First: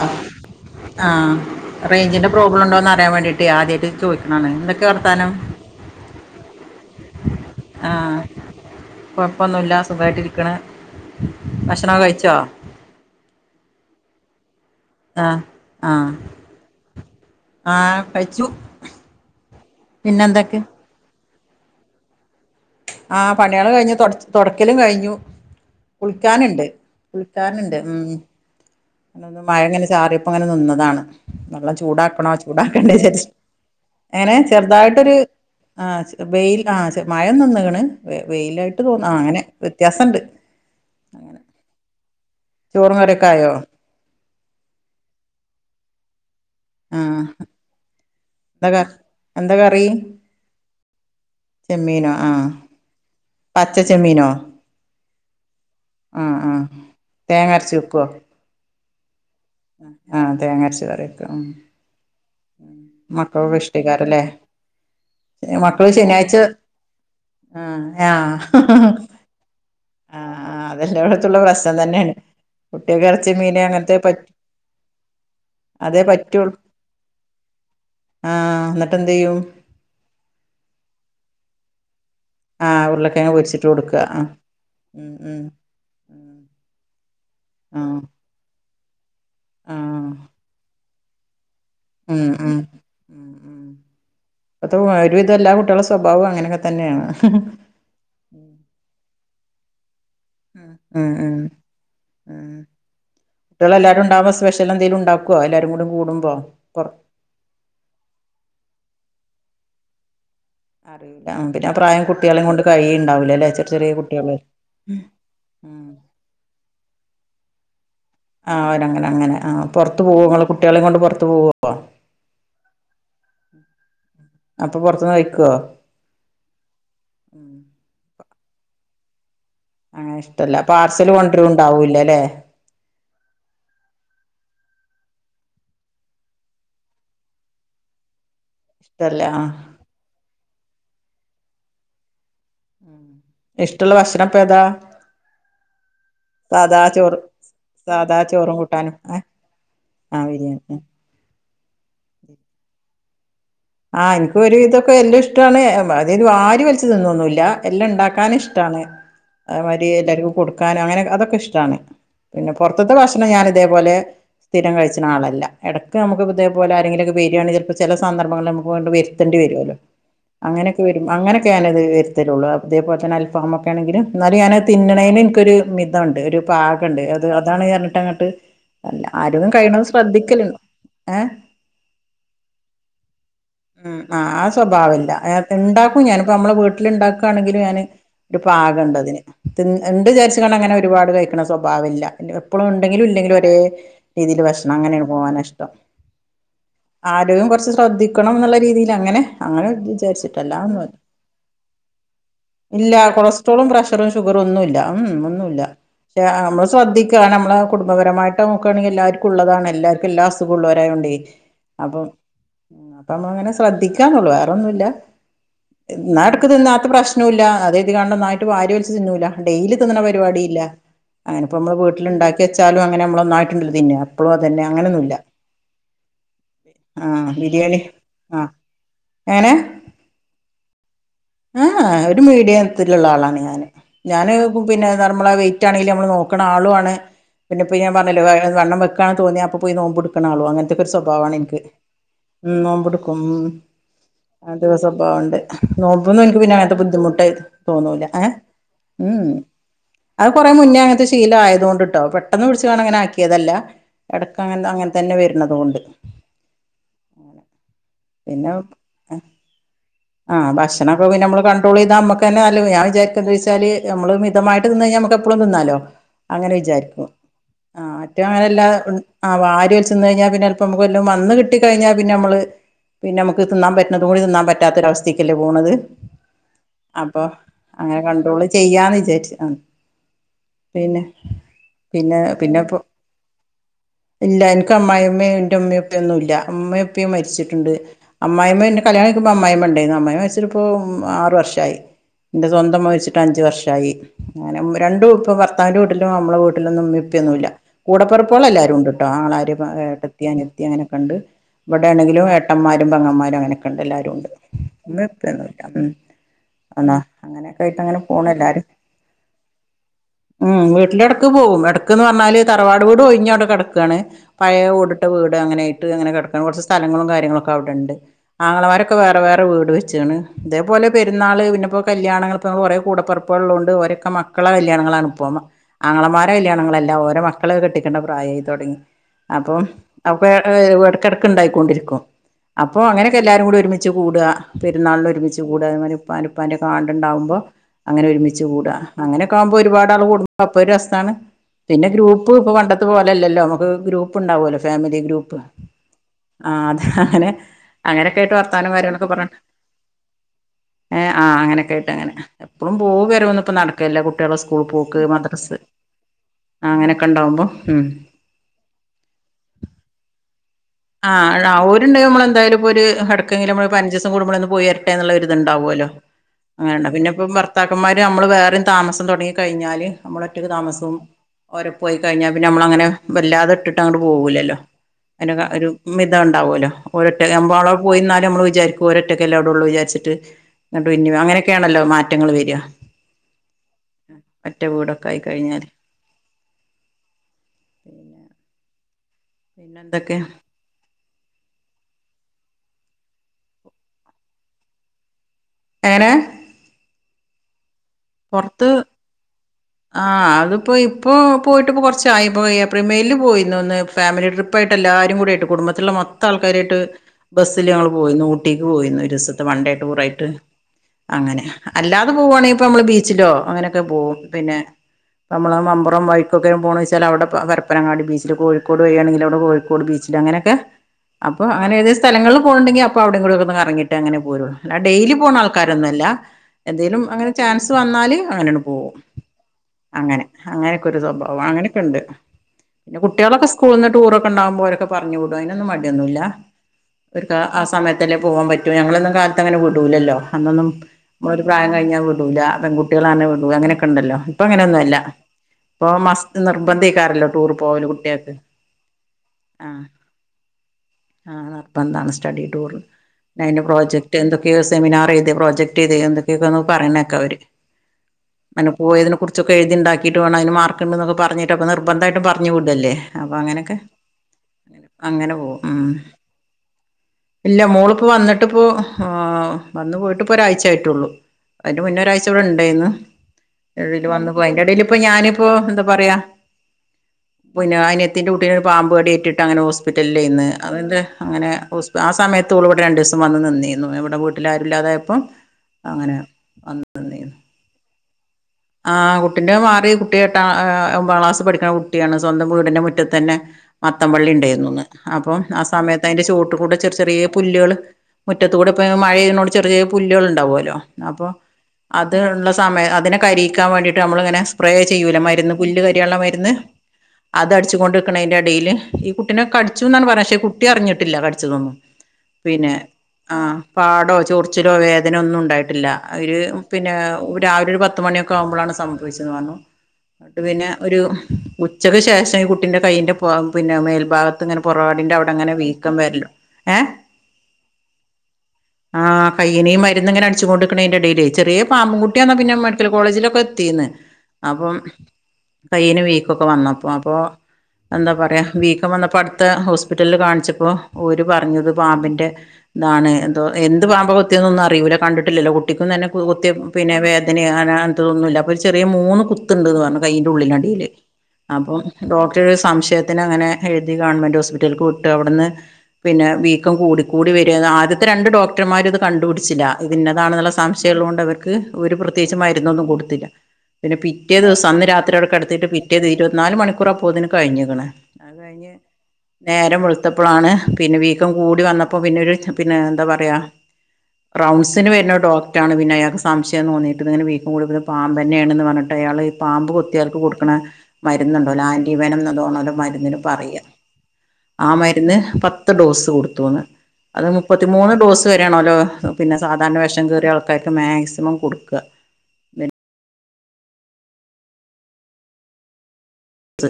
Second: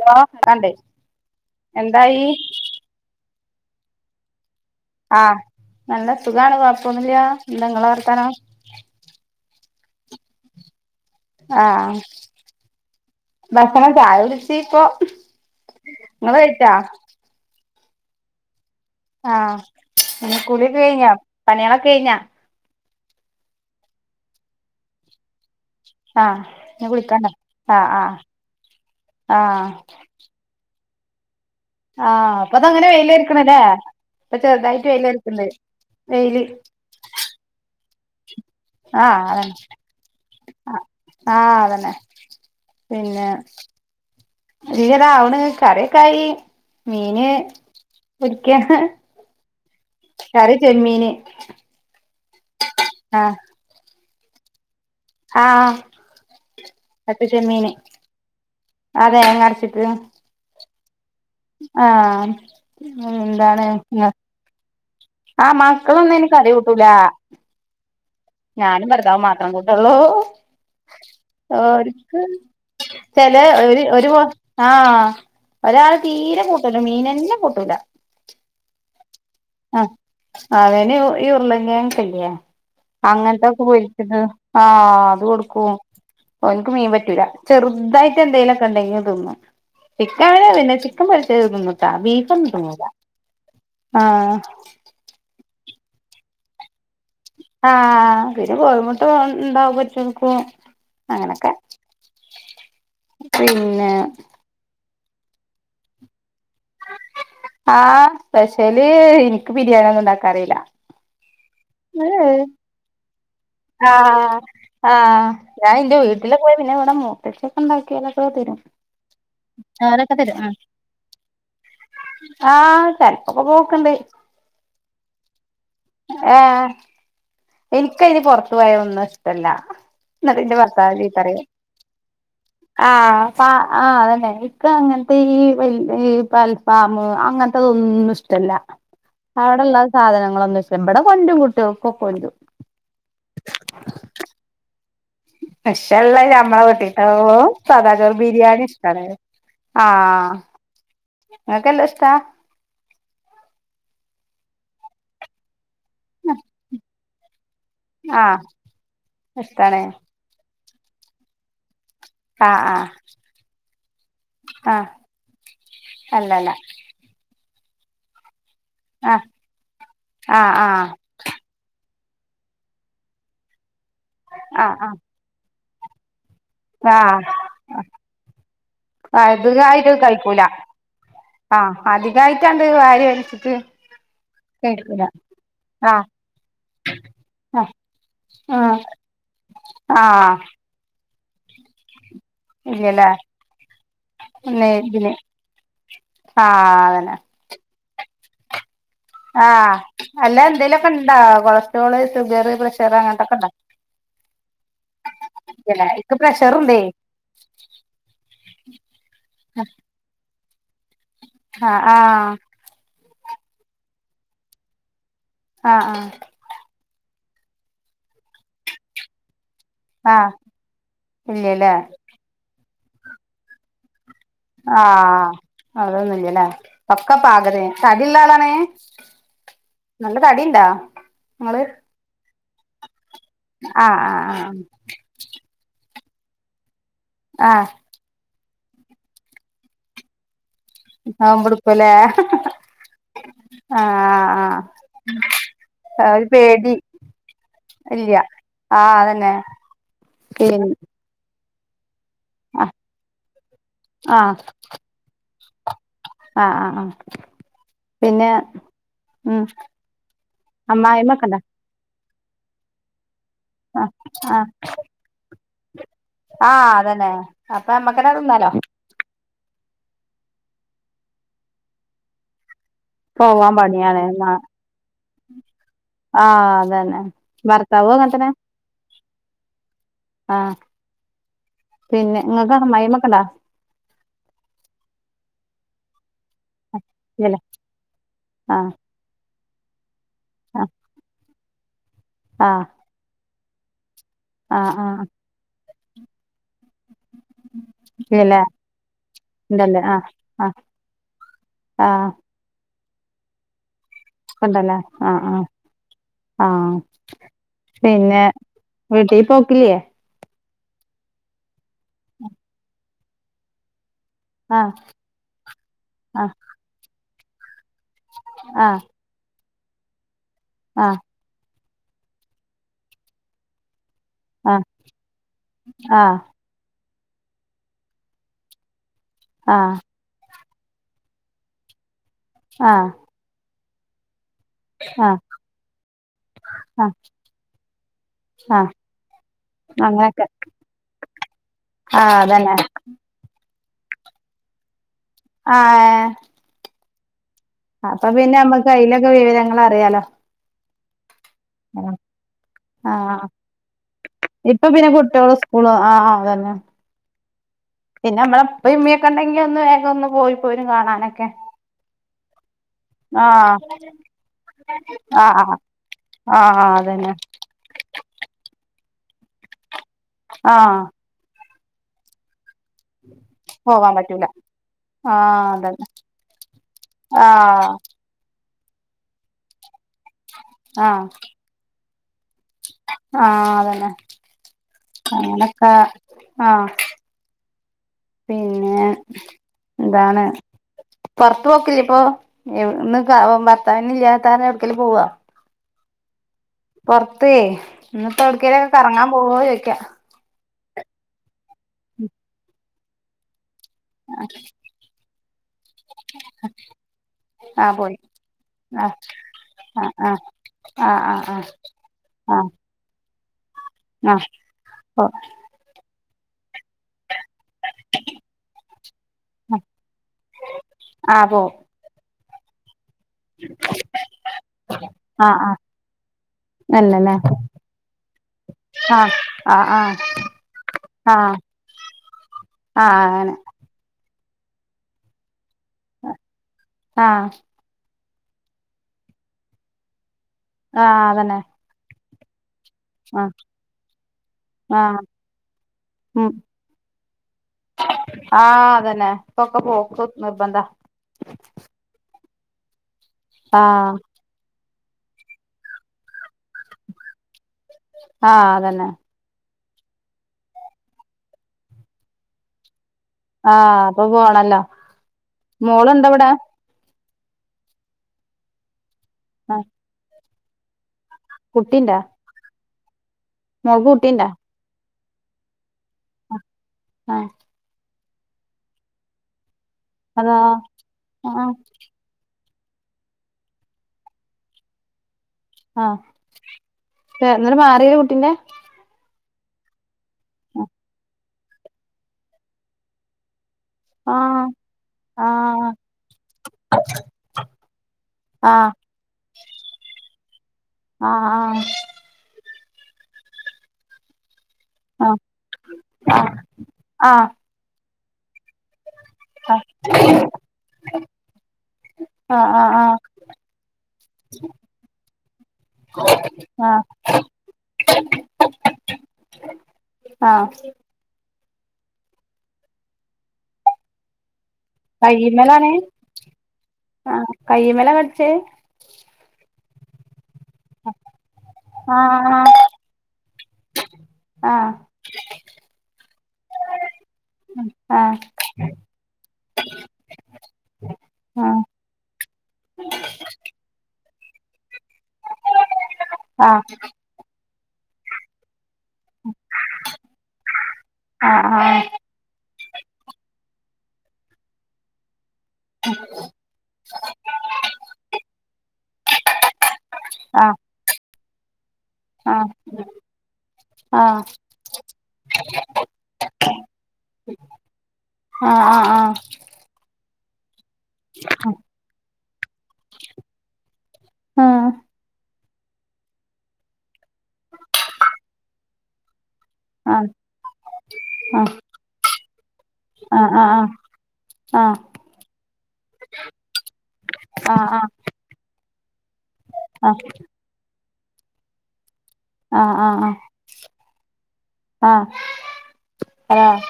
Hello കണ്ടേ ആഹ് എന്തായി റേഞ്ചിന്റെ പ്രോബ്ലം ഉണ്ടോന്ന് അറിയാൻ വേണ്ടിയിട്ട് ആദ്യയായിട്ട് ചോദിക്കാ ആഹ് എന്തെക്കെ ആഹ് നല്ല സുഖാണ് കൊഴപ്പൊന്നില്ല എന്താങ്ങളെ വർത്താനം കൊഴപ്പൊന്നുല്ല സുഖായിട്ടിരിക്ക്ണ് ആഹ് ഭക്ഷണം ചായ കുടിച്ചീ പ്പൊ ആഹ് ആഹ് ആഹ് കയിച്ചു ആഹ് പിന്നെ കുളിക്കെഴിഞ്ഞാ പണിയാളൊക്കെഴിഞ്ഞാ ആഹ് പണിയളെ കഴിഞ്ഞു തുട്ച് തുടക്കലും കഴിഞ്ഞു ആഹ് കുളിക്കാനെണ്ട് ഇനി കുളിക്കാണ്ടോ കുളിക്കാനെണ്ട് ആഹ് ഉം ആഹ് ന്നൊന്ന് ആഹ് മഴങ്ങനെ ചാറി- പ്പം അങ്ങനെ നിന്നതാണ് വെള്ളം ചൂടാക്കണോ ആഹ് അപ്പത് അങ്ങനെ ചൂടാക്കണ്ടേ ജാരിച്ച് വെയിലരിക്കണല്ലേ എങ്ങനെ ഇപ്പൊ ചെറുതായിട്ട് ചെറുതായിട്ടൊരൂ വെയിലരിക്കണ്ട് ആഹ് ചെ വെയില് വെയിൽ ആഹ് മഴം നിന്ന്ക്ണ് വെ വെയിലായിട്ട് തോന്നാ ആഹ് അങ്ങനെ അതന്നെ വ്യത്യാസംണ്ട് ആഹ് ആഹ് അതന്നെ ചോറും പിന്നെ കറിയൊക്കെ ആയോ ഇല്ലടാ അവനെ കറിക്കായീ ആഹ് മീന് എന്താ ക [unintelligible] എന്താ കറി കറി ചെമ്മീന് ചെമ്മീനോ ആഹ് ആഹ് പച്ച ചെമ്മീനോ ആഹ് ആഹ് ആഹ് തേങ്ങര്ച്ച് വെക്കുവോ അതെ [inaudible] ആഹ് തേങ്ങരച്ച കറി വെക്കും ഉം ആഹ് ഉം മക്കക്കൊക്കെ എന്താണ് ങ ഇഷ്ടേക്കാരല്ലേ ആഹ് മക്കള് മക്കളൊന്നുംയിന് ശനിയാഴ്ച കറി കൂട്ടൂലാ ആഹ് ആഹ് ഞാനും ആഹ് ഭർത്താവും മാത്രം കൂട്ടും ഹലോ ആഹ് അതെല്ലായിടത്തുള്ള പ്രശ്നം തന്നെയാണ് ഓര്ക്ക് കുട്ടികൾക്ക് ഇറച്ചി ചെലെ മീന് ഒരു അങ്ങനത്തെ ഒര് പറ്റ മാസ ആഹ് ഒരാളെ അതേ തീരെ പറ്റുള്ളൂ കൂട്ടൂല മീനെന്നെ കൂട്ടൂല ആഹ് ന്നെട്ടെന്തെയ്യും ആഹ് അവന് ഈ ഉരുളങ്‌കേങ് ഇല്ലിയോ ആഹ് ഉരുളക്കിഴങ്ങ് അങ്ങൻത്തെക്കെ പൊരിച്ചിട്ട് കൊടുക്കുക പൊരിക്ക്ന്ന് ആഹ് ആഹ് ഉം അത് ഉം കൊടുക്കും അവനിക്ക് മീൻ പറ്റൂല ഉം ആഹ് ചെറുതായിട്ട് എന്തെങ്കലുംക്കെണ്ടെ തിന്നും ആഹ് പിന്നെ അവന് ചിക്കൻ പൊരിച്ചത് തിന്നുട്ടാ ഉം ബീഫാെന്നും ഉം തിന്നൂലാ ഇപ്പ ഒരുവിധം എല്ലാ കുട്ടികളുടെ സ്വഭാവവും അങ്ങനെയൊക്കെ തന്നെയാണ് ആഹ് പിന്നേ ബദ്ധിമുട്ട് ഉണ്ടാവ പറ്റും ഉം ഉം ഉം പിന്നെ ട്ട്യേളെല്ലാരും ണ്ടാവ്മ്പ സ്പെഷ്യലെന്തേലും ണ്ടാക്കാേ എല്ലാരും കൂടി കൂട്മ്പം പൊർ ആഹ് സ്പെഷ്ല് ഇന്ക്ക് ബിര്യാണി ഒന്നും ണ്ടാക്കാൻ അറീലാ അറിയൂല പിന്നെ ആ പ്രായം കുട്ടികളേം കൊണ്ട് കഴിയ്ണ്ടാവ് ലലേ ചെ ആഹ് ആഹ് ഞാൻ ഉം എന്റെ വീട്ടിലൊ പോയ പിന്നെ ഇവിടെ മുത്തശീയൊക്കെ ഉണ്ടാക്കിയാലോ ആഹ് അവിടെ അങ്ങെനെ അങ്ങെനെ ആഹ് പൊർത്ത് തരും പോവോങ്ങള് ആഹ് കുട്ട്യേളിം കൊണ്ട് പൊർത്ത് പോവോ പ്പം ആഹ് ചെൽപ്പോക്കെ പോക്ക്ണ്ട് അപ്പൊ പൊർത്ത്ന്ന് കയ്ക്കാേ ആഹ് എനിക്കതിന് പുറത്തു പോയ ഒന്നും ഇഷ്ടല്ല അങ്ങെനെ എന്നിട്ട് എന്റെ ഇഷ്ടല്ല ഭർത്താവ് പാർസല് ചീത്ത പറയും കൊണ്ട്രും ണ്ടാവൂല്ല ലേ ആഹ് പ ആഹ് അത് തന്നെ ഇപ്പ അങ്ങനത്തെ ഈ [unintelligible] പാമ് അങ്ങനത്തെതൊന്നും ഇഷ്ടല്ല ഇഷ്ടല്ല ആ അവിടെള്ള സാധനങ്ങളൊന്നും ഇഷ്ടല്ല ഇബടെ കൊഞ്ച് കൂട്ടും ഇഷ്ടെള്ള ഭക്ഷണംപ്പേതാ ഇഷള്ളെ ഞമ്മളെ വീട്ടീത്താ ഓ സാദാ ചോറ് ചോറും ബിര്യാണി കൂട്ടാനും ഇഷ്ടാണ് ആ ആ ആഹ് ബിരിയാണി നിങ്ങക്ക് എല്ലും ഇഷ്ടാ ആഹ് ഇൻക്കാെരു വിധാെക്കെ എല്ലും ഇഷ്ടാണ് മ അതെര്തി വാരി വൽച്ച് നിന്നൊന്നുല്ല എല്ലം ണ്ടാക്കാന് ആഹ് ഇഷ്ടാണ് ഇഷ്ടാണ് അതേമാരി എല്ലാര്ക്കും കൊട് ക്കാനും അങ്ങനെ അതൊക്കെ ഇഷ്ടമാണ് പിന്നെ ആഹ് ആഹ് പുറത്തത്തെ ഭക്ഷണം ഞാൻ ഇതേപോലെ സ്ഥിരം ആഹ് കഴ്ച്ച്ണ ആളല്ല എടക്ക് നമുക്ക് അല്ലല്ല ഇതേപോലേ ആരെങ്കിലൊക്കെ വര്യാണേ പ്പ ചെലെ സന്ദർങ്ങള്ല് നമ്മുക്ക് ആഹ് വരുത്തണ്ടി വര്വോല്ലോ ആഹ് അങ്ങെനൊക്കെ ആഹ് വരുംമ്പം അങ്ങെനെ ക്കേ ഞാൻത് വെര്ത്തലാെള്ളു അതേപോൽ തന്നെ അൽഫാമാെക്കേണെങ്കില് ന്നാലും ഞാനത് ആഹ് ആഹ് തിന്ന്ണേന് ൻക്കൊര് മി ഇതോണ്ട് ഒരു പാകണ്ട് അത് അതാണ്ർഞ്ഞിട്ട്ങ്ങട്ട് അല്ല ആഹ് ആരോഗ്യം കഴിണതും അധികായിട്ട് കഴിക്കൂല ശ്രദ്ധിക്കല്ണ്ട് ഏഹ് ആഹ് അധികമായിട്ടാണ്ട് അങ്ങൊട് വാരി വലിച്ചിട്ട് ഉം ആഹ് ആ കഴിക്കൂല സ്വഭാവംമില്ല ആഹ് ഉണ്ടാക്കും ഞാനിപ്പോ നമ്മളെ വീട്ടിൽ ഇണ്ടാക്കുവാണെങ്കിലും ആഹ് ഞാന് ര് ആഹ് പാകണ്ടതിന് തി ആഹ് ണ്ട്ചാര്ച്ച്കാണ്ടങ്ങനെ ഒര്പാട് കഴിക്ക്ണെ സ്വഭാവം ഇല്ല പ്പളും ഇണ്ടെങ്കിലും ഇല്ലല്ലേ ഇല്ലെങ്കിലും ഒരേ രീതില്. പിന്നെ ഭക്ഷണം അങ്ങനേണ് ഇതിന് പോകാന് ഇഷ്ടം ആഹ് അതന്നെ ആരോഗ്യം കൊർച്ച് ശ്രദ്ധിക്കണംന്ന്ള്ള രീതീലങ്ങെനെ ആഹ് അല്ല എന്തേലുക്കെണ്ടോ കൊളസ്ട്രോള്, ഷുഗറ്, പ്രഷറ് അങ്ങൻത്തൊക്കെണ്ടോ? പ്രഷർ, ഷുഗർ ഒന്നുംല്ല, മ്മ് മ്മ് ഒന്നുംല്ല, ഇല്ല ഇക്ക് നമ്മള് പ്രഷറുണ്ടേ ശ്രദ്ധിക്ക നമ്മളെ കുടുംബപരമായി ട്ട നോക്കാണെങ്കി എല്ലാർക്കുംഉള്ളതാണ് എല്ലാർക്കും എല്ലാ അസുഖുള്ളോരായോണ്ടേ അ ആഹ് അപ്പ അങ്ങനെ ശ്രദ്ധിക്കാന്നള്ളു വേറെന്നുല്ലാ ആ എന്നാ ആ അത് തിന്നാ പ്രശ്ന ഇല്ല അതായത് നന്നായിട്ട് വാരീ വലിച്ച് തിന്നൂല്ല ഡെയിലി തിന്ന് ആ പരിപാടില്ല ഇല്ലല്ലേ അങ്ങനെപ്പോമ്മള് വീട്ട്ല് ഇണ്ടാക്കി വെച്ചാലും അങ്ങെനെ മ്മളൊന്നായ്ട്ട്ണ്ട് ല്ലോ തിന്നാ ആഹ് അതൊന്നുല്ലലേ ഒക്കെ പ ആഹ് ബിരിയാണി തടിള്ള ആളാണോ ആഹ് എങ്ങനെ നല്ല തടിണ്ടോ ഏഹ് ഏ ഒര് മീഡിയംത്തില്ള്ള ആളാണ് ഞാന് ആ ആ ഞാന് പിന്നെ നർമ്മളാ വെ റ്റാണെങ്കില് നമ്മള് നോക്ക്ണ ആളു ആണ് ആ ആ പിന്നെപ്പ ഞാൻ പർ വല്യ വണ്ണം വെക്കാണ തോന്നിയ അപ്പോ പോയി നോമ്പ്ടുക്കണ ആളുവ അങ്ങനെ ക്കേര് സ്വഭാവമാണ് ഇൻക്ക് നോമ്പെടുക്കുല്ലേ ഉം നോമ്പ്ട്ക്കും ഉം ആ ആ അതേ സ്വഭാവണ്ട് നോ ആ അതൊന്നും ഒരു എനിക്ക് പിന്നെ പേടി അങ്ങനത്തെ ബുദ്ധിമുട്ട് തോന്നൂല, ഇല്ല അ ആ അതന്നെ മ്മ്-മ്മ് അത് കുറെ പിന്നെ മുന്നേ അ ത് ശീല ആയതുകൊണ്ട്ട്ടോ പെട്ടെന്ന് ആ പിടിച്ച്കാണ്ട് അങ്ങനെ ആക്കിയതല്ലാ എടക്ക് അങ്ങനെ അങ്ങൻ തന്നെ വരുന്നതോണ്ട്. ആഹ് ആഹ് ആഹ് പിന്നെ ഉം ആഹ് ഭക്ഷണൊക്കെ പിന്ന അമ്മായിമ്മക്കെണ്ട നമ്മൾ കണ്ട്രോൾ ചെയ്താ നമ്മുക്ക് തന്നെ നല്ല, ഞാൻ വിചാ എന്താ വെച്ചാല് ആ നമ്മള് ആ മിതമായിട്ട് തിന്ന് കഴിഞ്ഞാ നമ്മക്ക് എപ്പളും തിന്നാലോ, ആ അങ്ങനെ വിചാരിക്കും അതന്നെ അപ്പൊ ആഹ് നമ്മക്കന്നെ മറ്റെ അങ്ങനെ തിന്നാലോ അല്ലാ ആ വാരി വലിച്ചു തിന്ന് കഴിഞ്ഞാ പിന്നെ ചെൽപ്പം നമക്ക് വല്ലവും വന്ന് കിട്ടി കഴിഞ്ഞാ പിന്നെ നമ്മള് പിന്നെ നമുക്ക് പോവാൻ തിന്നാൻ പറ്റ്ണത് പണിയാണ് കൂടി തിന്നാൻ പറ്റാത്ത ഒരവസ്ഥീക്കല്ലേ പോണത്. ആ അതന്നെ അപ്പൊ ഭർത്താവും അങ്ങനെ അങ്ങനത്തന്നെ കൺട്രോൾ ചെയ്യാന്ന് വിചാരിച്ച് ആഹ് ആഹ് പിന്നെ പിന്നെ ഇങ്ങക്ക് പിന്നെപ്പൊ. അമ്മായിമ്മക്കെ ഇണ്ടാ ഇല്ല ഇൻക്ക് അമ്മായിമ്മീം ഇന്റെ മ്മിം പ്പിം ഒന്നും ഇല്ല ഇമ്മിം ഉപ്പിം ഇല്ലല്ലേ മരിച്ചിട്ടുണ്ട്. ആഹ് അമ്മായിമ്മന്നെ കല്ല്യാണം കഴിക്കുമ്പോ അമ്മായിമ്മണ്ടായിന്ന് അമ്മായിമ്മ മരിച്ചിട്ട്പ്പോ ആഹ് ആറു വർഷായി ന്റെ ആഹ് സ്വന്തം ഉമ്മ മരിച്ചിട്ട് ട്ട അഞ്ചു വർഷമായി അങ്ങനെ ആഹ് ആഹ് രണ്ടും ഇപ്പോ ഭർത്താവിന്റെ വീട്ടിലും നമ്മളെ വീട്ടിലൊന്നും മ്മിം പ്പിഒന്നുല്ല. ഇല്ലല്ലേ കൂടെപ്പറപ്പുകളെല്ലാരും ഉണ്ട് ട്ടോ, ആങ്ങളാര്, ഇണ്ടല്ലേ ആഹ് ഏട്ടത്തി, ആഹ് അനിയത്തി അങ്ങനൊക്കെണ്ട് ആഹ് ഇബടെണെങ്കിലും ഏ ട്ടന്മാരും പെങ്ങന്മാരും അങ്ങനക്കണ്ട് എല്ലാരും ഉ ഉണ്ടല്ലേ ആഹ്. ആഹ് [unintelligible] ഉം ആഹ് എന്നാ അങ്ങനെയൊക്കെ ആയിട്ട് അങ്ങനെ പിന്നെ പോണ് എല്ലാവരും വീട്ടീൽ പോക്കില്ലേ. ഉം വീട്ടിലെടക്ക് പോവും എടക്ക്ന്ന് പറഞ്ഞാല് തറവാട് വീട് ഒഴിഞ്ഞവടെ കെടക്കാണ് പഴെ ആഹ് ഓട് ട്ടെ വീട് അങ്ങനെയായിട്ട് അങ്ങനെ ആഹ് കെടക്കാണ് കൊർച്ച് സ്ഥലങ്ങളും കാര്യങ്ങളൊക്കെ അവിടെണ്ട്. ആഹ് ആങ്ങളമാരൊക്കെ വേറെ വേറെ വീട് വച്ച് ച്ചാണ് ഇതേപോലെ പെരുന്നാള് പിന്നെപ്പോ കല്ല്യാണങ്ങള്പ്പൊ ഞങ്ങള് കൊറേ കൂടപ്പറപ്പുകളുള്ളോണ്ട് ഒരൊക്കെ മ മക്കളെ ആഹ് കല്ല്യാണങ്ങളാണ്പ്പോ മ ആഹ് ആങ്ങളമാരെ കല്ല്യാണങ്ങളല്ല ഓരെ മക്കളൊക്കെ കെട്ടിക്കണ്ടെ പ്രായായി തൊടങ്ങി. ആഹ് അപ്പം ആഹ് [unintelligible] ഇടക്കിടക്ക് ഉണ്ടായിക്കൊണ്ടിരിക്കും അപ്പൊ ആഹ് അങ്ങനെ ക്കെ എല്ലാരും കൂടി ഒരുമിച്ച് കൂടാ പെരുന്നാൾന് ആഹ് ഒരുമിച്ച് കൂടാ ഉമ്മാന്റി ഉപ്പാന്റി ഉപ്പാന്റെക്കെ ആഹ് ആണ്ട്ണ്ടാവുമ്പോ അങ്ങനെ ഒരുമിച്ച് ആഹ് കൂടാ അങ്ങനെക്കെ ആകുമ്പോ ഒരുപാടാള് അങ്ങനൊക്കെ കൂടുമ്പോ അപ്പൊ ഒരു രസാണ്. പിന്നെ ആഹ് ഗ്രൂപ്പ് ഇപ്പൊ അതന്നെ പണ്ടത്തെ പോലെ ല്ലല്ലോ നമ്മക്ക് ഗ്രൂപ്പ് ഉണ്ടാവുല്ലോ, ഫാമിലി ഗ്രൂപ്പ് ആ അങ്ങനെ അ അപ്പൊ അങ്ങനെയൊക്കെ ആയിട്ട് പിന്നെ നമ്മുക്ക് വർത്താനം അയിലൊക്കെ വിവരങ്ങൾ അറിയാലോ. ഏ ആഹ് അങ്ങനെ ക്കേയ്ട്ടങ്ങനെ എപ്പളും പോകും ആഹ് വരോന്നും ഇപ്പോ നടക്കേല്ല കുട്ട്യളെ സ്കൂൾ ഇപ്പൊ പിന്നെ പോക്ക് കുട്ട്യോള് മദ്രസ്സ് സ്കൂള് ആഹ് അതന്നെ ആഹ് അങ്ങനൊക്കെ ഉണ്ടാവുമ്പോ ഹും പിന്നെ നമ്മളെ ഉപ്പിം ഇമ്മയൊക്ക ഉണ്ടെങ്കിൽ ഒന്ന് വേഗം ഒന്ന് പോയി പൂരം കാണാൻ. ആഹ്, ഓര്ണ്ടെങ്കി നമ്മള് എന്തായാലും ഇപ്പോ ഒര് കിടക്കുവെങ്കില് ആഹ് നമ്മള് പനഞ്ച് ദിവസം കൂടുമ്പള് ഒന്ന് പോയിരട്ടെ എന്നുള്ള ഒര് ആഹ് ഇത്ണ്ടാവുമല്ലോ ആഹ് ആഹ് അതന്നെ [unintelligible] ഭർതാക്കന്മാര് നമ്മള് വേറെം താമസം തുടങ്ങി കഴിഞ്ഞാല് നമ്മൾ ഒറ്റയ്ക്ക് ആഹ് താമസവും ഓര പോയി കഴിഞ്ഞാ പിന്നെ നമ്മളങ്ങനെ വല്ലാതെ ഇട്ടിട്ട് പോവാൻ അങ്ങോട്ട് പറ്റൂല പോകൂലല്ലോ അതിനൊക്ക ആഹ് ഒരു അതന്നെ മിതം ഉണ്ടാവൂല്ലോ? [unintelligible] എമ്പാള ആഹ് പോയി എന്നാലും മ്മള് വിചാരിക്കും ഓര് ഒറ്റക്കല്ലേ അവിടുള്ളൂ വിചാരിച്ച് ന്നട്ട് ആഹ് പിന്നിം അങ്ങനെയൊക്കെയാണല്ലോ മാറ്റങ്ങൾ വര ആഹ് അതന്നെ ആയി കഴിഞ്ഞാല് അങ്ങനൊക്കെ ആഹ് പിന്നെ പിന്നെ പിന്നെ എന്തൊക്കെ എന്താണ്. പൊർത്ത് പോക്കില്ലെപ്പൊ ഇന്ന് ഭർത്താവിന് ഇല്ലാത്താര എവ്ട്ക്കേലും പോവാ. എങ്ങനെ പൊർത്തേ ഇന്ന്പ്പോ എവ്ട്ക്കേലൊക്കെ കറങ്ങാൻ പോവോ ചോയ്ക്കാ. ആ അതിപ്പോ ഇപ്പോ പോയിട്ട് ഇപ്പോ കുറച്ചായി ഇപ്പോ ഏപ്രിൽ മേയിൽ പോയിരുന്നു ഒന്ന്. ഫാമിലി ട്രിപ്പായിട്ട് എല്ലാരുംകൂടിയിട്ട് കുടുംബത്തിലുള്ള മൊത്ത ആൾക്കാരായിട്ട്. ബസ്സിൽ ആഹ് ഞങ്ങൾ പോയി പോയിന്നു, ഊട്ടിക്ക് ആഹ് പോയിന്നു, ഒരു ഇസത്തെ വൺ ഡേ ആഹ് ആഹ് ടൂറായിട്ട്. ആഹ് അങ്ങനെ. ആഹ് അല്ലാതെ പോകുവാണേ ആഹ് ഇപ്പോ നമ്മള് ബീച്ചിലോ അങ്ങനെയൊക്കെ ആഹ് പോകും ആഹ് പിന്നെ പോ നമ്മള് മെമ്പറും വഴിക്കൊക്കെ പോണം വെച്ചാല് വെച്ചാൽ അവിടെ പനങ്ങാടി ബീച്ചില് കോഴിക്കോട് വഴിയാണെങ്കിൽ അവിടെ കോഴിക്കോട് ബീച്ചില് അങ്ങനെയൊക്കെ ആഹ് അപ്പൊ പോവും അങ്ങനെ ഏ സ്ഥലങ്ങളില് പോകണ്ടെങ്കിൽ അ അപ്പൊ അവിടെ എവിടെയെന്നൊക്കെ, ഒന്ന് കറങ്ങിട്ട് അങ്ങനെ ഒപോരേള്ളു അല്ല ഡെയിലി പോണ ആഹ് ആഹ് ആൾക്കാരൊന്നല്ല എന്തേലും അല്ലല്ലേ അങ്ങനെ ചാൻസ് വന്നാല് അങ്ങനെയാണ് പോവും ആഹ് ആഹ് ആഹ് അങ്ങനെ അങനെയൊകെരു ആഹ് സ്വഭാവം അങ്ങനെക്കണ്ട് ആഹ് ആണ് സ്കൂളിന്ന് ടൂർ ഒക്കെ ഉണ്ടാവുമ്പോ ഓരൊക്കെ പറഞ്ഞുവിടും അതിനൊന്നും മടിയൊന്നും ഇല്ല ഒരു ആഹ് സമയത്തല്ലേ പോവാൻ പറ്റൂ ഞങ്ങളെയൊന്നും കാലത്ത് അങ്ങനെ വിടൂലല്ലോ അന്നൊന്നും ആഹ് അതന്നെ ഒരു പ്രായം കഴിഞ്ഞാ വിട്ടു വുടുല്ല പെൺകുട്ടിക്കളാണേ ആഹ് വിടും അങ്ങനൊക്കെണ്ടല്ലോ ഇപ്പൊ അങനെയൊന്നല്ല ആഹ് ഇപ്പോ ഉം മസ്റ്റ് നിർബന്തേക്കാരല്ലോ ടൂർ പോവല് കുട്ട്യാക് ആഹ് അതന്നെ ഇപ്പൊക്കെ ആഹ് പോക്ക് നിർബന്ധ ആഹ് നിർബന്ധാണ് സ്റ്റഡി ടൂറ് അതിന്റെ ആഹ് പ്രോജക് എന്തൊക്കെയോ സെമിനാറ് എയ്തേ പ്രോജക്ട് എയ്തേ എന്തൊക്കെയൊക്ക ഒന്ന് പറയ ആഹ് [unintelligible] അതന്നെ പോയതിനെ കുറി ച്ചൊക്കെ എഴുതി ഇണ്ടാക്കിയിട്ട് വാണം അതിന് മാർക്ക്‌ ഇണ്ട് എന്നൊക്കെ പറഞ്ഞിട്ട് അപ്പോ നിർബന്ധായിട്ടും പറഞ്ഞ് വിടുല്ലേ ആഹ് അപ്പൊ പോണല്ലോ? അങ്ങനെ പോകും ഉം മോള്ണ്ടോ വടെ? ഇല്ല മോളിപ്പോ വന്നിട്ടിപ്പോ ആഹ് വന്നുപോയിട്ടിപ്പോ ഒരാഴ്ചയിട്ടൊള്ളു അതിന്റെ കുട്ടിണ്ടാ മുന്നൊരാഴ്ച ഇവിടെ ഉണ്ടായിന്ന്. മോൾക്ക് എന്നിട്ട് കുട്ടിണ്ടാ വന്ന് പോ അതിന്റെ ഇടേൽ ഇപ്പോ ഞാനിപ്പോഎന്താ പറയാ ആഹ് ആഹ് പിന്നെ അനിയത്തിന്റെ കൂട്ടീനൊരു പാമ്പ് കടിയേറ്റിട്ട് അങ്ങനെ അതാ ഹോസ്പിറ്റലിലേന്ന് അതിന്റെ അങ്ങനെ ആഹ് ഹോസ് ആ സമയത്ത് ഓള് ഇവ്ടെ രണ്ട്സം വന്ന് നിന്നിരുന്നു ഇവിടെ വീട്ടിലാരൂല്ലാതായപ്പം ആഹ് ഏ എന്നിട്ട് മാറിയോ കുട്ടിന്റെ ആഹ് കുട്ടിന്റെ മാറി കുട്ടി എട്ടാം ഏ ഒമ്പതാം ക്ലാസി പഠിക്കണ കു കുട്ടിയാണ് സ്വന്തം വീടിന്റെ മുറ്റതെന്നെ മത്തം വള്ളി ആഹ് ണ്ടെര്ന്നൂന്ന് അപ്പം ആ ആഹ് സമയത്ത് അതിന്റെ ചോട്ട്കൂടെ ചെറി ചെറിയ പുല്ലേള് ആഹ് മുറ്റത്തുകൂടെപ്പം മഴപെയ്യണോണ്ട് ചെറിയ ചെറിയ പുല്ലുകളിണ്ടാവുല്ലോ അപ്പൊ ആഹ് അത് ഉള്ള സമയം അതിനെ കരിയിക്കാൻ വേണ്ടിയിട്ട് നമ്മളിങ്ങനെ സ്പ്രേ ചെയ്യൂലേ ആഹ് മരുന്ന് പുല്ല് കരിയാനുള്ള മരുന്ന്. ആഹ് അത് അടിച്ചു കൊണ്ട് നിക്കണേന്റെ ഇടയിൽ ഈ കു പിന്നെ കട്ച്ചുന്നണ്ട് പറയാ പക്ഷെ കുട്ടി അറിഞ്ഞിട്ടില്ല കടിച്ചതൊന്നും ആഹ് ആഹ് പിന്നെ ആഹ് ആഹ് പാടോ ചൊറിച്ചിലോ വേദനോ ഒന്നും ണ്ടായിട്ട്ല്ല ഒര് ആഹ് ആഹ് പിന്നെ രാവിലെ ഒരു പത്ത്മണി ഒക്കെ ആവുബാളാണ് സംഭവിച്ചുങ്ങാണ് ആഹ് പിന്നെ ഒരു ഉച്ചക്ക് ശേഷം ഈ കുട്ടിന്റെ കയ്യിന്റെ പിന്നെ മേൽഭാഗ ഇങ്ങനെ പൊറാടിന്റെ അവ്ടെങ്ങനെ കയ്യിമ്മലാണ് വീക്കം വേരലും ഏഹ് ആഹ് കയ്യിമ്മലാ കടിച്ചേ ആഹ് കഴിണി ഈ മരുന്ന് ഇങ്ങനെ അടിച്ചുങ്ങോണ്ടയിരിക്കുന്നതിന്റെ ഇടയിലെ ചെറിയ പാമ്പും കുട്ടിയാന്നാ ആഹ് പിന്നെ ഇമ്മ കോളേജിലൊക്കെ എത്തീന്ന് അപ്പൊ ആഹ് കയ്യിന് വീക്കൊക്കെ വന്നപ്പോ അപ്പോ എന്താ ആഹ് പറയാ വീക്കം വന്നപ്പോ അടുത്ത ഹോസ്പിറ്റലില് കാണിച്ചപ്പോ ഓര് ആഹ് പറഞ്ഞത് പാമ്പിന്റെ ഇതാണ് എന്തോ എന്ത് പാമ്പ് കൊത്തിയെന്ന് ഒന്നും അറിയൂല്ല കണ്ടിട്ടില്ലല്ലോ കുട്ടിക്കും തന്നെ കുളുക ആഹ് കുത്തിയപ്പോ പിന്നെ വേദനെ അങ്ങനെ അന അതും ഒന്നുല്ല അപ്പോച് ചെറിയ മൂന്ന് കുത്ത്ണ്ട്ന്ന് പറഞ്ഞു കയ്യിന്റെ ഉള്ളിലടിയില് അപ്പൊ ആഹ് ഡോക് ച്ച് സംശയത്തിന്ങ്ങനെ എഴുതി ഗവൺമെന്റ് ഹോസ്പിറ്റൽക്ക് വിട്ട് അവിട്ന്ന് പിന്നെ വീക്കം കൂട് കുടിവര ആദ്യത്തെ രണ്ട് ഡോക്ടർമാര് ഇത് കണ്ടുപിടിച്ചില്ല ഇത് ഇന്നതാണെന്നുള്ള ആഹ് സംശയം ഉള്ളതുകൊണ്ട് അവർക്ക് ഒരു പ്രത്യേകിച്ച് ആഹ് മരുന്നൊന്നും കൊടുത്തില്ല പിന്നെ ആഹ് ആഹ് പിറ്റേ ദിവസം അന്ന് രാത്രി അവിടെ കിടത്തിട്ട് പിറ്റേന്ന് ഇരുപത്തിനാല് മണിക്കൂറ് അപ്പോത്തിന് കഴിഞ്ഞിക്കാണ് ആഹ് ആഹ് ആഹ് നേരം വെളുത്തപ്പളാണ് പിന്നെ വീക്കം കൂടി വന്നപ്പോ പിന്നൊരു പിന്നെ എന്താ പറയാ ആഹ് റൗണ്ട്സിന് വരുന്ന ഡോക് ട്ടാണ് പിന്നെ അയാക്ക് സംശയം തോന്നിട്ട് ഇങ്ങനെ വീക്കം കൂടിയപ്പം ഇത് പാമ്പ് തന്നെയണെന്ന് പറഞ്ഞട്ട് അയാള് പാമ്പ് ആഹ് കുത്തിയോല്ക്ക് കൊടുക്കണ ആഹ് മരുന്നുന്ന്ണ്ടല്ലോ ആന്റി വേനം എന്നന്തോ ആണ് മരുന്നിന് ആഹ് പറയ ആഹ് ആ മരുന്ന് പത്ത് ഡോസ് കൊടുത്തൂന്ന് അത് ആഹ് ആഹ് മുപ്പത്തിമൂന്ന് ഡോസ് വരേണോല് പിന്നെ സാധാരണ വെഷം കയറിയാൾക്കാർക്ക് മാക്സിമം കൊടുക്ക ആ ആ ആ ആഹ് ആഹ് സ്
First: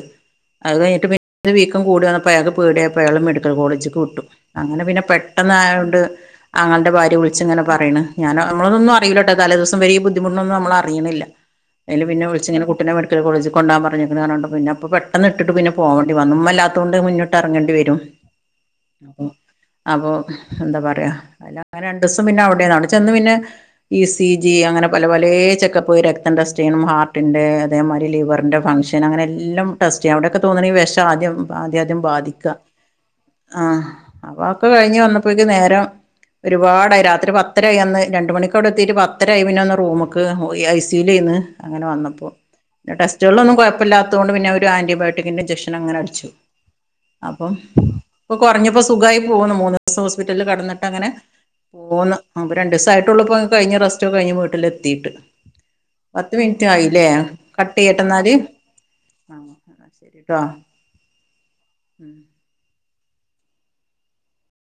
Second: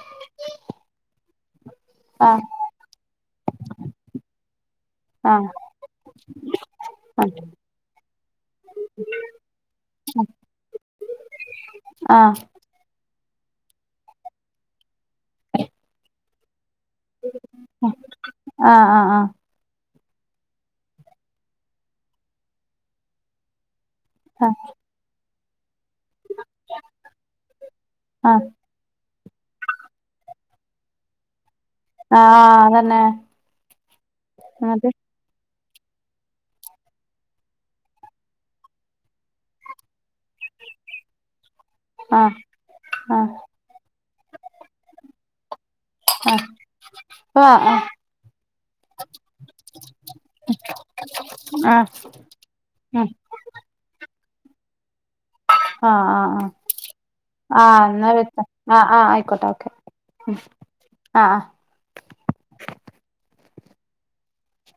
അത് കഴിഞ്ഞിട്ട് പിന്നെ വീക്കം കൂടാണ് അപ്പ ആഹ് അയക്ക് പേടിയായപ്പോ അയാള് മെഡിക്കൽ കോളേജ്ക്ക് വിട്ടു അങ്ങനെ പിന്നെ പെട്ടന്നായോണ്ട് ആങ്ങളന്റെ ഭാര്യ ആഹ് വിളിച്ച്ങ്ങനെ പറയ്ണ് ഞാന് നമ്മള്തൊന്നും അറിയൂലാട്ടോ തലേ ദിവസം വരെയീ ബുദ്ധിമുട്ട്ണതൊന്നും നമ്മളറിയണില്ല ൽ പിന്നെ ആഹ് വിളിച്ച്ങ്ങനെ കുട്ടിനെ മെട് മെഡിക്കൽ കോളേജിക് കൊണ്ടാവാം പറഞ്ഞിക്കണ് പറഞ്ണ്ട് പിന്നപ്പോ പെട്ടെന്ന് ഇട്ടിട്ട് പിന്നെ പോവണ്ടി വന്ന് ഉമ്മല്ലാ ത്തോണ്ട് മുന്നിട്ട് എറങ്ങണ്ടി വരും ആഹ് ആഹ് ആഹ് മ്മ് അപ്പൊ എന്താ പറയാ അല്ല അങ്ങനെ രണ്ടുസം പിന്നെ അവിടെന്ന് അവടെ ചെന്ന് പിന്നെ ഈ സി ആഹ് ജി അങ്ങനെ പല പലേ ചെക്കപ്പ് രക്തം ടെസ്റ്റ് ചെയ്യണം ഹാർട്ടിന്റെ അതേമാരി ആഹ് ആഹ് ലിവറിന്റെ ഫംഗ്ഷൻ അങ്ങനെ എല്ലം ടെസ്റ്റ്ച്യ്യ അവിടൊക്കെ തോന്നണീ വെഷം ആദ്യം ആദ്യാദ്യം ബാധിക്ക അതന്നെ ആഹ് അപ്പൊ അ ഒക്കെ എന്നിട്ട് കയിഞ്ഞ് വന്നപ്പോക്ക് ന്നേരം ഒരുപാടായി രാത്രി പത്തരായി അന്ന് രണ്ട് മണിക്കവടെ എത്തീട്ട് പത്തരായി പിന്നെ ഒന്ന് റൂമ്ക്ക്‌ പോയി ഐ സി യൂലേന്ന് അങ്ങനെ വന്നപ്പോ ആഹ് ന്നെ ആഹ് ടെസ്റ്റുകള്ലൊന്നും കൊയപ്പമല്ലാത്തോണ്ട് പിന്നവര് ആന്റിബയോട്ടിക്കിന്റെ ഇൻജക്ഷനങ്ങനെ അടിച്ച് ആഹ് അപ്പം ആഹ് ആഹ് ഇപ്പൊ കുറഞ്ഞപ്പോ സുഖായി പോണ് മൂന്നൂസം ഹോസ്പിറ്റലിൽ കെടന്നിട്ടങ്ങനെ ആഹ് ഒന്ന് ഉം പ്പോ രണ്ടീസായിട്ടുള്ളൂപ്പോ കഴിഞ്ഞ് റസ്റ്ററ്റ് ഒക്കെ കഴിഞ്ഞ് വീട്ടിലെത്തീട്ട് ആഹ് പത്ത് ആഹ് മിൻറ്റായിലേ കട്ടിയ്യട്ടെന്നാല് ആ ആ ആയിക്കോട്ടെ ഓക്കെ ഉം ആ ആ [inaudible]